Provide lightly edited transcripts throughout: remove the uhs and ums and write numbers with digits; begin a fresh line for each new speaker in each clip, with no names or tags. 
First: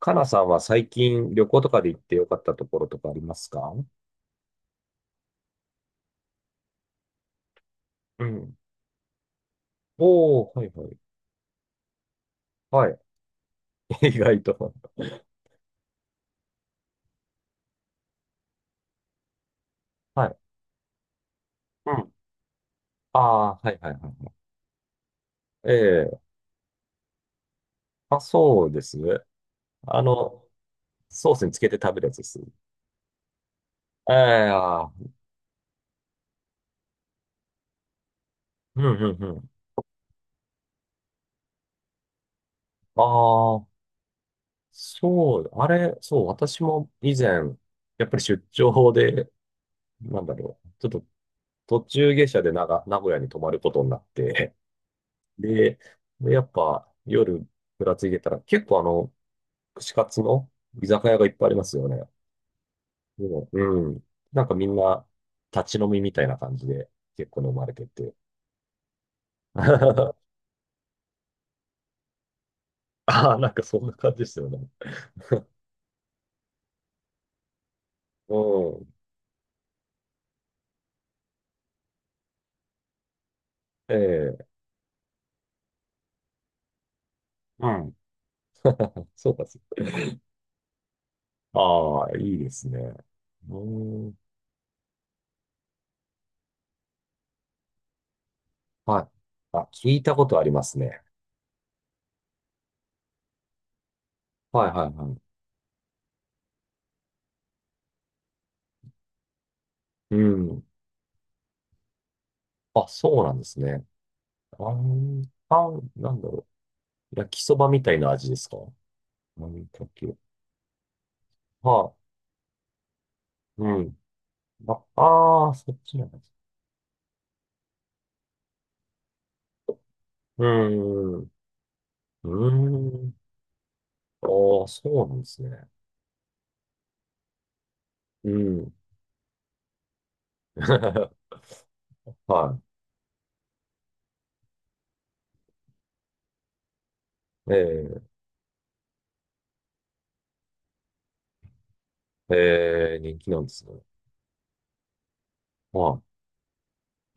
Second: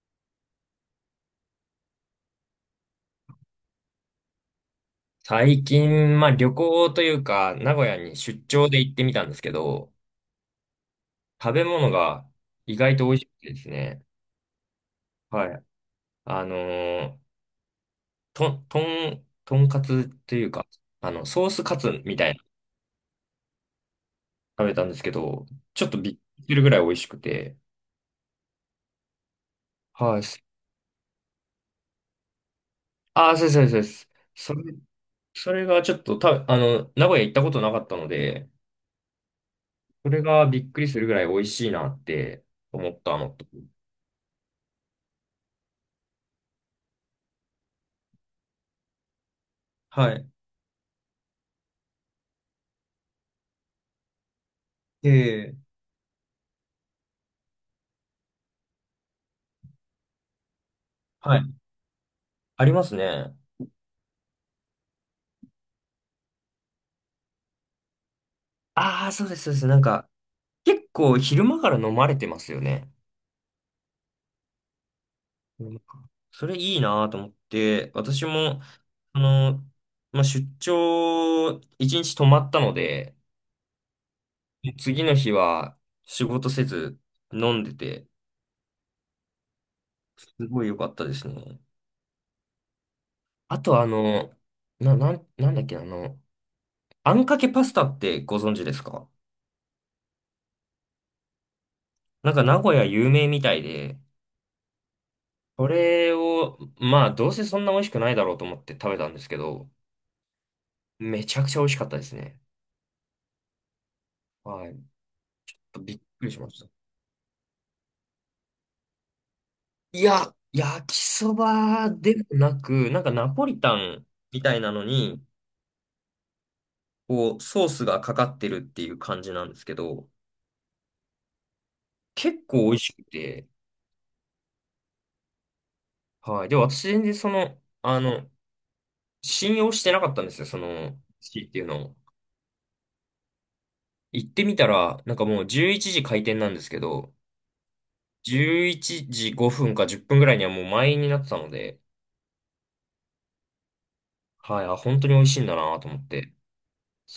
かなさんは最近旅行とかで行ってよかったところとかありますか？
最近、まあ旅行というか、名古屋に
う
出
ん。
張で行ってみたんですけど、
おー、はいはい。
食べ物が意
は
外
い。
と美味しくてです ね。
意外と。
はい。あのーとんかつ
は
と
い。
いうか、ソースカ
う
ツ
ん。
みたいなの
ああ、はいはいは
食べたんですけど、ちょっとびっく
い。ええ。
りするぐらい美味しくて。
あ、そうですね。あ
はい。
の、ソースにつけて食べるやつです。
ああ、そうです、そうです。
ええ。
そうですそ
ああ。
れ、それがちょっとた、あの、名古屋行ったことなかったので、
うんうんうん。
それがびっくりするぐらい美味しいなって思っ
あ
たのと。
あ、そう、あれ、そう、私も以前、やっぱり出張で、
は
なん
い。
だろう、ちょっと途中下車で名古屋に泊まることになって、
ええ、
で、でやっぱ夜ぶらついてたら結構串カツの居酒屋がいっ
はい。
ぱいありますよね。
あります
で
ね。
も、うん。なんかみんな立ち飲みみたいな感じで結構飲まれてて。
ああ、そうです、そうです。なんか、結構昼間から飲まれてますよね。
ああ、なんかそんな感じですよね。
うん。それいいなと思って、私
う
も、
ん。
あの、まあ、出張、一日泊まったので、
ええ。
次の日は仕事せず飲ん
う
で
ん。
て、
そうか、そうか。
すごい良かったですね。
ああ、いいですね。う
あと、
ん。
なんだっけ、あんかけパスタってご存知です
はい。
か？
あ、聞いたことありますね。
なんか名古屋有名みたいで、
はいはいはい。
これを、まあ、どうせそんな美味しくないだろうと思って食べたんですけど、
うん。
めちゃくちゃ美味しかったですね。
あ、そうなんですね。あ
はい。
ーあー、
びっ
なん
く
だ
りし
ろ
ました。
う。焼きそばみたいな味ですか？何か
い
け。
や、焼きそば
はあ、
でもなく、なんかナポリ
う
タ
ん。
ンみたいな
あ、
のに、
ああ、そっちなんです。
こう、ソースがかかってるっていう感じなんですけど、
うん、うん。
結構美味し
うー
く
ん。
て、
ああ、そうなんですね。
はい。で、私全然その、
うん。
信用してなかったんですよ、その、シーっていうのを。
は
行ってみたら、なんかもう11時開店なんですけど、
い。え
11時5分か10分ぐらいにはもう満員になってたので、
え、ええ、人気なんですね。
はい、あ、本当に美味しいんだなと思
は
って、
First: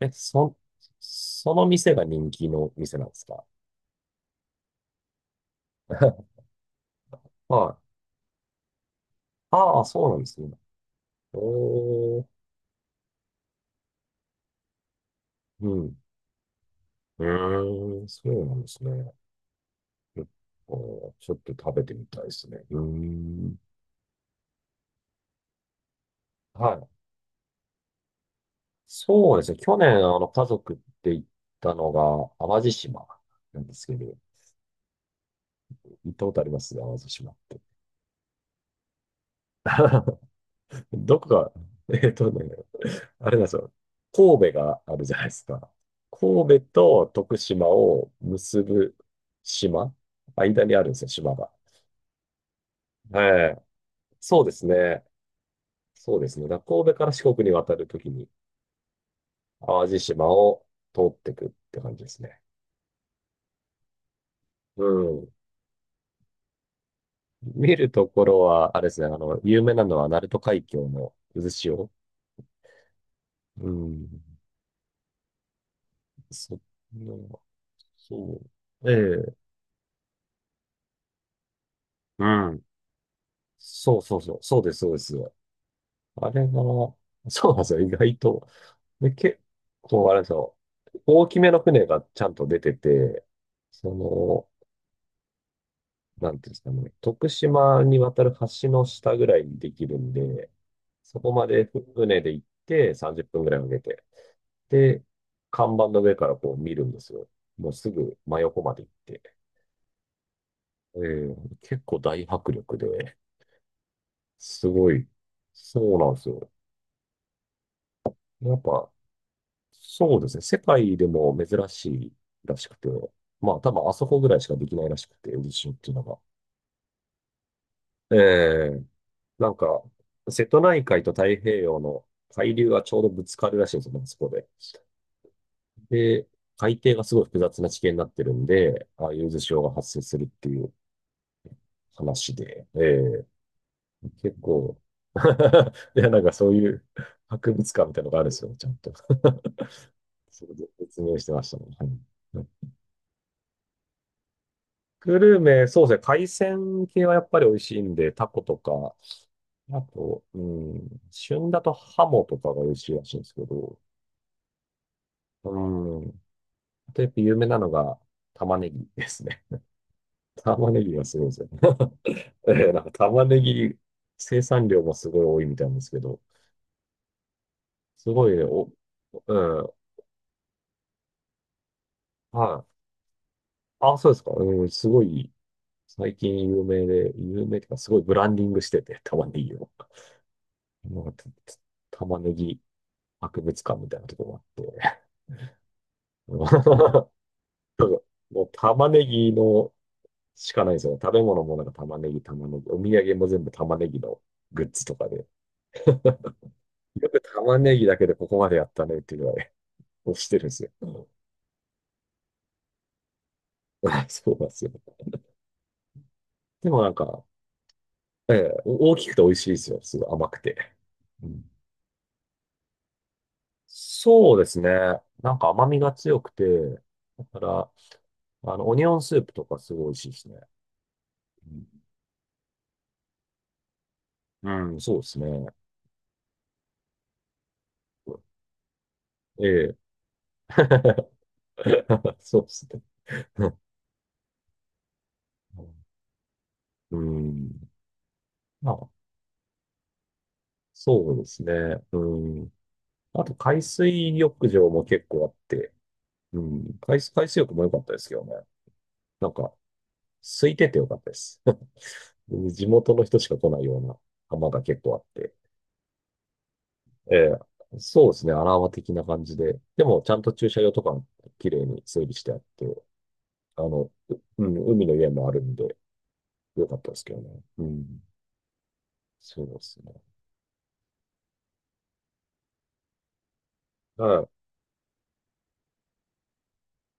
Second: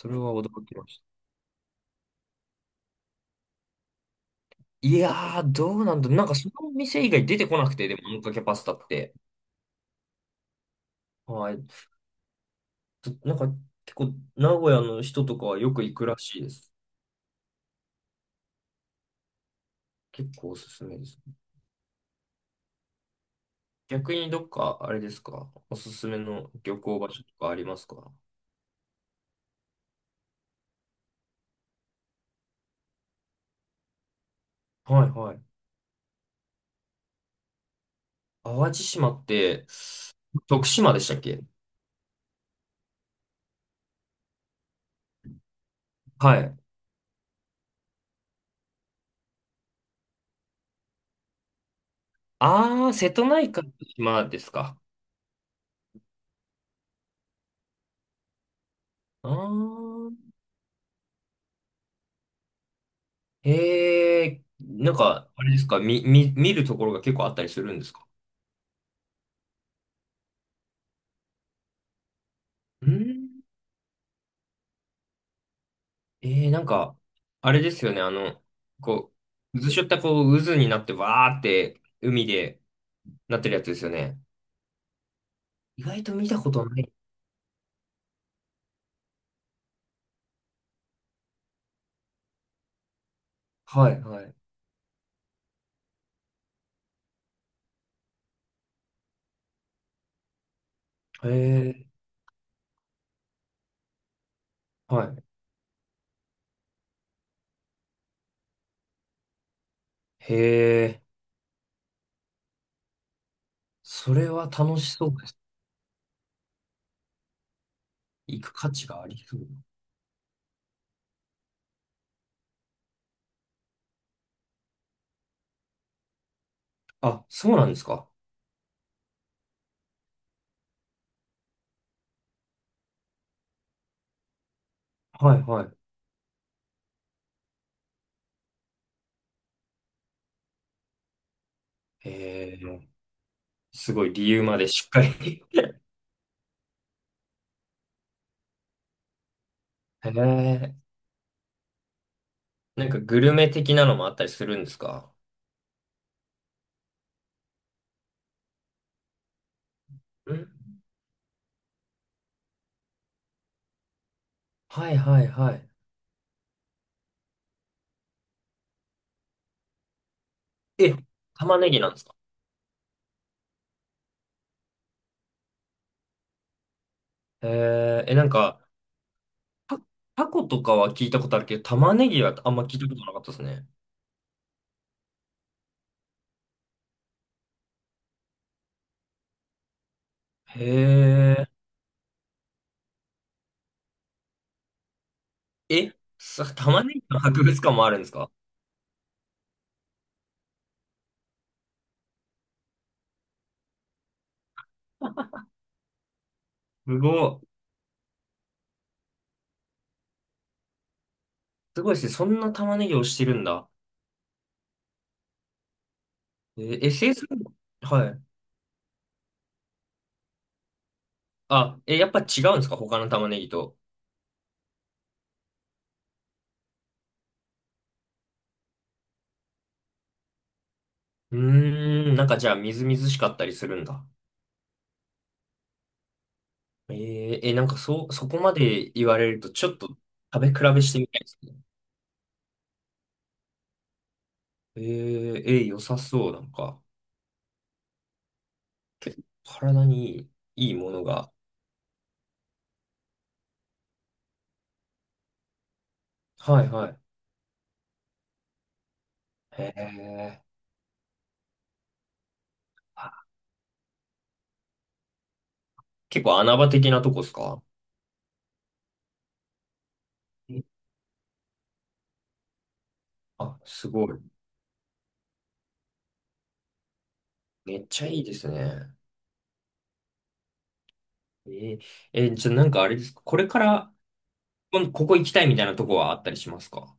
い。え、
れは
そ、
驚きました。
その店が人気の店なんですか？
いやー、どうなんだ。なんか その店以外出てこなく
は
て、
い。
でも、あんかけパスタって。
ああ、そうなんですね。
はい。
おー、
なんか結構、名古屋の人とかは
う
よく行
ん。
くらしいです。
うーん、そうなんですね。えっ
結構おすすめです。
ちょっと食べてみたいですね。うーん。
逆にどっか、あれですか、おすすめの
は
旅
い。
行場所とかありますか？
そうですね。去年、家族って行ったのが、淡路島なんですけど、
はいはい。
行ったことあります淡路島って？
淡路島って、徳島でした
ど
っ
こ
け？
が、えっとね、あれなんですよ。神戸があるじゃないですか。
はい。
神戸と徳島を結ぶ島間にあるんですよ、島が。
あー、瀬戸
は
内
い。
海の島で
そう
す
です
か。
ね。そうですね。だから神戸から四国に渡るときに、
あ
淡路
ー、
島を通っていくって感じですね。
へえ、
う
なん
ん。
か、あれですか、見るところが結構あったりする
見
んで
る
すか？
ところは、あれですね、有名なのは、鳴門海峡の渦潮。
うん、
うん。
ええ、
そっ
なんか、
の
あれですよね、
そう。
こ
ええ。
う、渦しょったこう、渦になってわーって
う
海で
ん。
なってるやつですよ
そうそ
ね。
うそう。そうです、そうです。
意外と見
あ
た
れ
こ
が、
とない。
そうなんですよ、意外と。で、結構、あれですよ。大きめの船がちゃんと出てて、そ
はい、はい。
の、なんていうんですかね、徳島に渡る橋の下ぐらいにできるんで、そ
へ
こまで
え、
船で行って30分ぐらいかけて、で、
はい。
看板の上からこう見るんですよ。もうすぐ真横まで行って。
へ
え
え、
ー結構大迫力で、
それは
す
楽
ご
し
い、
そうです。
そうなんですよ。
行
や
く
っ
価値
ぱ、
がありそう。
そうですね。世界でも珍しいらしくて、まあ多分あそこぐらいしかできないらしくて、渦潮っていうのが。
あ、そうなんですか。
ええ。なんか、瀬戸内海と太平洋の海流がちょうどぶつかるらしいんですよね、まあそこで。
はい、は
で、海底がすごい複雑な地形になってるんで、ああいう渦潮が発生するっていう
い。
話
へえ、
で。ええ、
すごい理
結
由まで
構
しっか り
いや、なんかそういう博物館みたいなのがあるんですよ、ちゃんと。
へ
それで
え、
説明してましたね。はい。
なんかグルメ的なのもあったりするんですか？
グルメ、そうですね。海鮮系はやっぱり美味しいんで、タコとか、あと、
う
う
ん、
ん、旬だとハモとかが美味しいらしいんですけど、
はい、はい、
う
はい。
ん。あとやっぱ有名なのが玉ねぎですね。玉ねぎ
え、
がすごいですよね。
玉ねぎなんですか？
なんか玉ねぎ生産量もすごい多いみたいなんですけど、
へえ
す
ー、え、な
ご
ん
いね
か、
お、うん。
タタコとかは聞いたことあるけど、玉ねぎはあん
は
ま聞いた
い。
ことなかったですね。
あ、そうですか。うん、すごい、最近有名で、有名っていうか、すごいブランディングしてて、玉ねぎを。
へ
なんか
え。
玉ねぎ博物館みたいなとこもあって。
え、玉ねぎの博物館もあるんですか？
もう玉ねぎのしかないですよね。食べ物もなんか玉ねぎ、玉ねぎ。お土産も全部玉ねぎのグッズとかで。
す
よく
ごい。
玉ねぎだけでここまでやったねっていうぐらい押してるんですよ。うん。
すごいですね。そんな玉ねぎをしてるんだ。
そうなんですよ。でもなんか、
SS？ はい。
ええ、大きくて美味しいですよ。すごい甘くて。うん、
あ、え、やっぱ違うんですか他の玉ねぎと？
そうですね。なんか甘みが強くて、だから、オニオンスープとかすごい美味しいですね。
うーん、なんかじゃあみずみずしかったりするんだ。
うん、うん。そうですね。
なんかそう、そこまで言われるとち
え
ょっと食べ
え。
比べしてみ たいですね。
そうですね。
良さそう、なんか。
うん。まあ、
結構体にいい、いいもの
そうで
が。
すね。うん。あと、海水浴場も結構あって、う
はい
ん。
はい。
海水浴も良かったですけどね。なんか、
へえ。
空いてて良かったです。地元の人しか来ないような浜が結構あって。
結構穴場的なと
え
こです
え、
か？
そうですね、アラーマ的な感じで。でも、ちゃんと駐車場
え、
とか、綺麗に整理してあって、
あ、すごい。
海の家もあるんで、よかったですけどね。う
めっ
ん、
ちゃいいですね。
そうですね。
えー、じゃあなんかあれですかこれから、
うん、
ここ行きたいみたいなとこはあったりしますか？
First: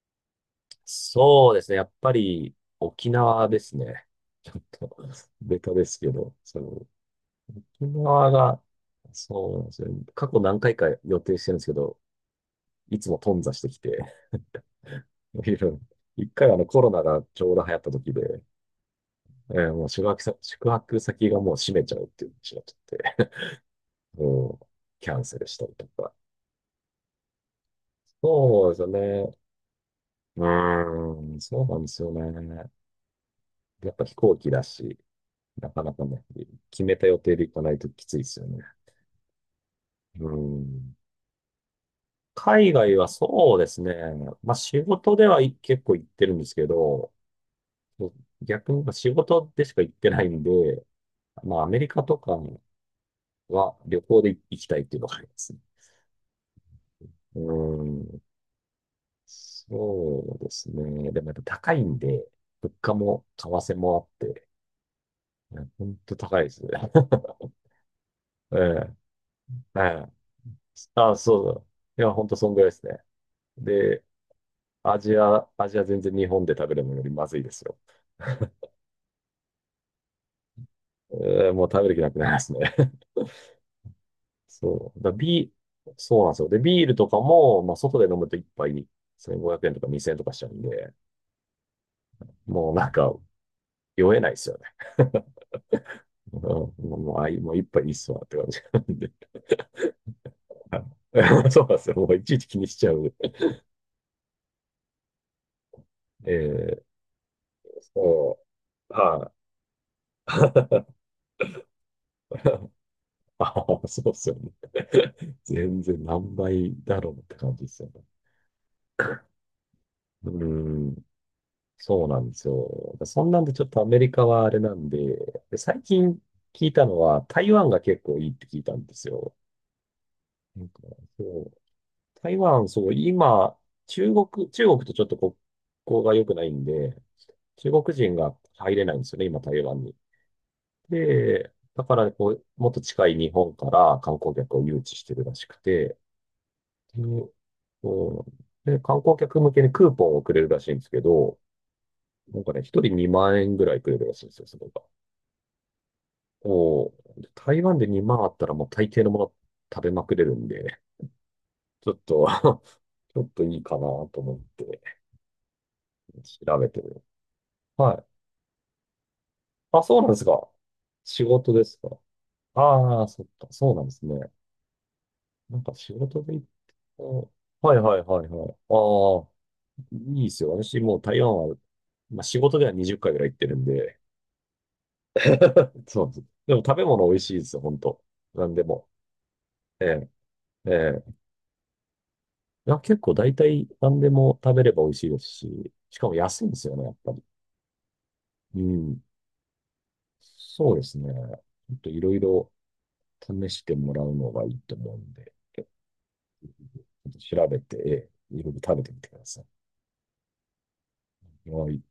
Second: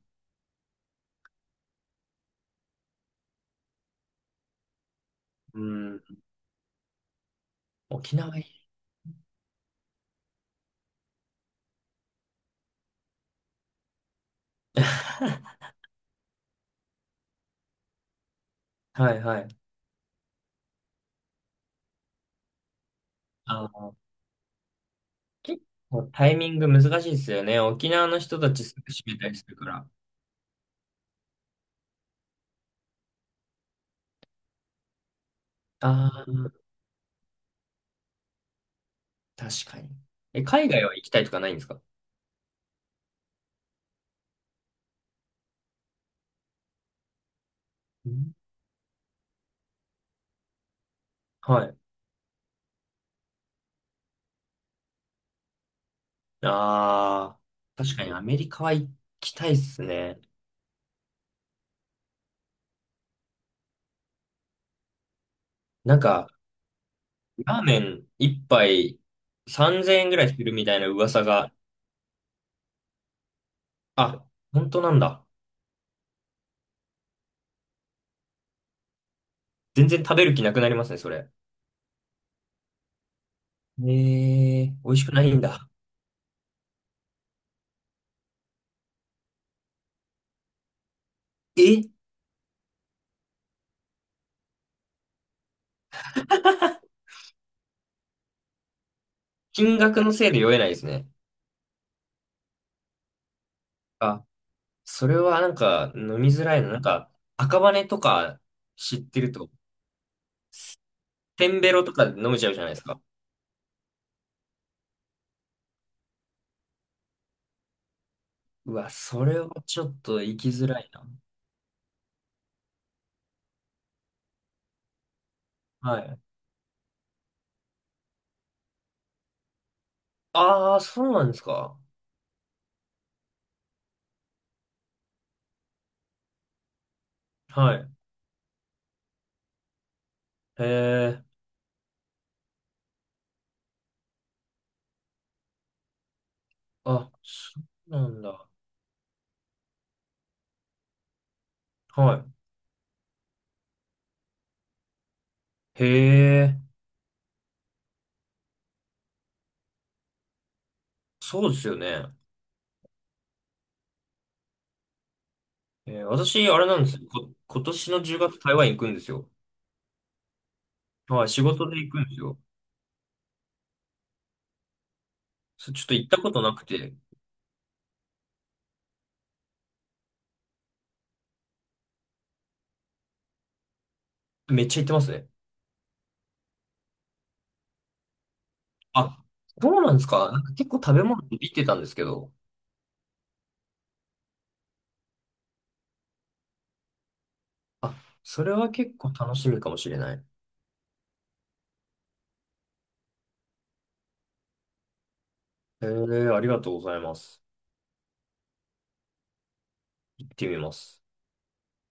そうですね、やっぱり、沖縄ですね。ちょっと、ベ
う
タですけ
ん。
ど、その、沖
沖
縄
縄い
が、
い。
そうなんですよ。過去何回か予定してるんですけど、いつも頓挫してきて、いろいろ一回コロナがちょうど流行った時で、
はいはい。
もう宿泊先がもう閉めちゃうっていう話になっちゃって、
あの、
もうキャンセルし
結
たりと
構
か。
タイミング難しいですよね。沖縄の人たち
そう
す
です
ぐ
よ
閉めたり
ね。
するから。
うーん、そうなんですよね。やっぱ飛行機だし、なかなかね、
ああ、
決めた予定で行かないときついですよね。
確かに。
うー
え、海外
ん。
は行きたいとかないんですか？
海外はそうですね。まあ仕事で、はい、結構行ってるんですけど、
うん、
逆に仕事でしか行ってないんで、まあ
は
ア
い。
メリカとかは旅行で行きたいっていうのがありますね。
あ
う
あ、
ー
確かに
ん。
アメリカは行きたいっすね。
そうですね。でもやっぱ高いんで、物価も為替もあって、本
なん
当
か、
高いですね。
ラーメン一
ええ、
杯
は
3000円
い。
ぐらいするみたいな
あ、
噂
そ
が、
うだ。いや、本当そんぐらいですね。で、
あ、本当な
ア
ん
ジ
だ。
ア、アジア全然日本で食べるのよりまずいですよ。
全然食べる気なくなりますね、それ。
もう食べる気なくなりますね。
え ー、美
そ
味
う。
し
だ
くないん
ビ
だ。
ー、そうなんですよ。で、ビールとかも、まあ、外で飲むと一杯1500円とか2000円とかしちゃうんで、
え
もうなんか、酔えないですよね。うん、もう、もうあい、もう一杯いいっすわって感じ。
金額のせいで酔えないで
は
すね。
い。 そうなんですよ。もういちいち気にしちゃう。
あ、それはなんか飲み
え
づらいの。なん
ー、
か赤羽と
そ
か
う。
知って
は
ると、
い。
テンベロとかで飲めちゃうじゃないですか。
ああ、そうっすよね。全然何倍だろうって感じですよね。
うわ、それはちょっと
う
行きづら
ー
い
ん、
な。
そうなんですよ。そんなんでちょっとアメリカはあれなんで、で最
は
近
い。
聞いたのは台湾が結構いいって聞いたんですよ。なん
ああ、
か、
そうなんで
そ
す
う、
か。
台湾、そう、今、中国とちょっと国交が良くないんで、中
はい。
国人が入れないんですよね、今台湾
へえ、
で、だからこう、もっと近い日本から観光客を誘致してるらしくて、で、
あ、そうな
う
ん
ん、
だ。
で、観光客向けにクーポンをくれるらしいんですけど、
は
なんかね、一人2万円ぐらいくれるらしいんですよ、それが。
い。へえ。
おー、で台湾で2万あったらもう大抵のもの食べまくれるんで、
そうですよ
ちょっ
ね。
と ちょっといいかなと思って
私、
調
あれ
べ
な
て
んです
る。
よ。今年
は
の
い。
10月台湾行くんですよ。
あ、そうなんですか。仕
はい、仕
事で
事で
すか？
行くんですよ。
ああ、そっか、そうなんですね。なんか
ちょっ
仕
と行った
事
こ
で
と
行っ
なくて、
た。はいはいはいはい。ああ、いいですよ。私もう台湾は、まあ、仕事では20回ぐらい行ってるんで、
めっちゃ行ってますね。
そうです。でも食べ物美味しいですよ、本当。何でも。
あ、そう
え
なんです
え、
か。なんか結
え
構食べ
え。
物って言ってたんですけど。
いや、結構大体何でも食べれば美味しいですし、しかも安いんですよね、やっぱり。
あ、それ
う
は結
ん。
構楽しみかもしれない。
そうですね。ちょっといろいろ試してもらうのがいいと思うんで、ちょ
ありがとうござい
っ
ま
と
す。
調べて、いろいろ食べてみてくださ
行ってみます。
い。はい。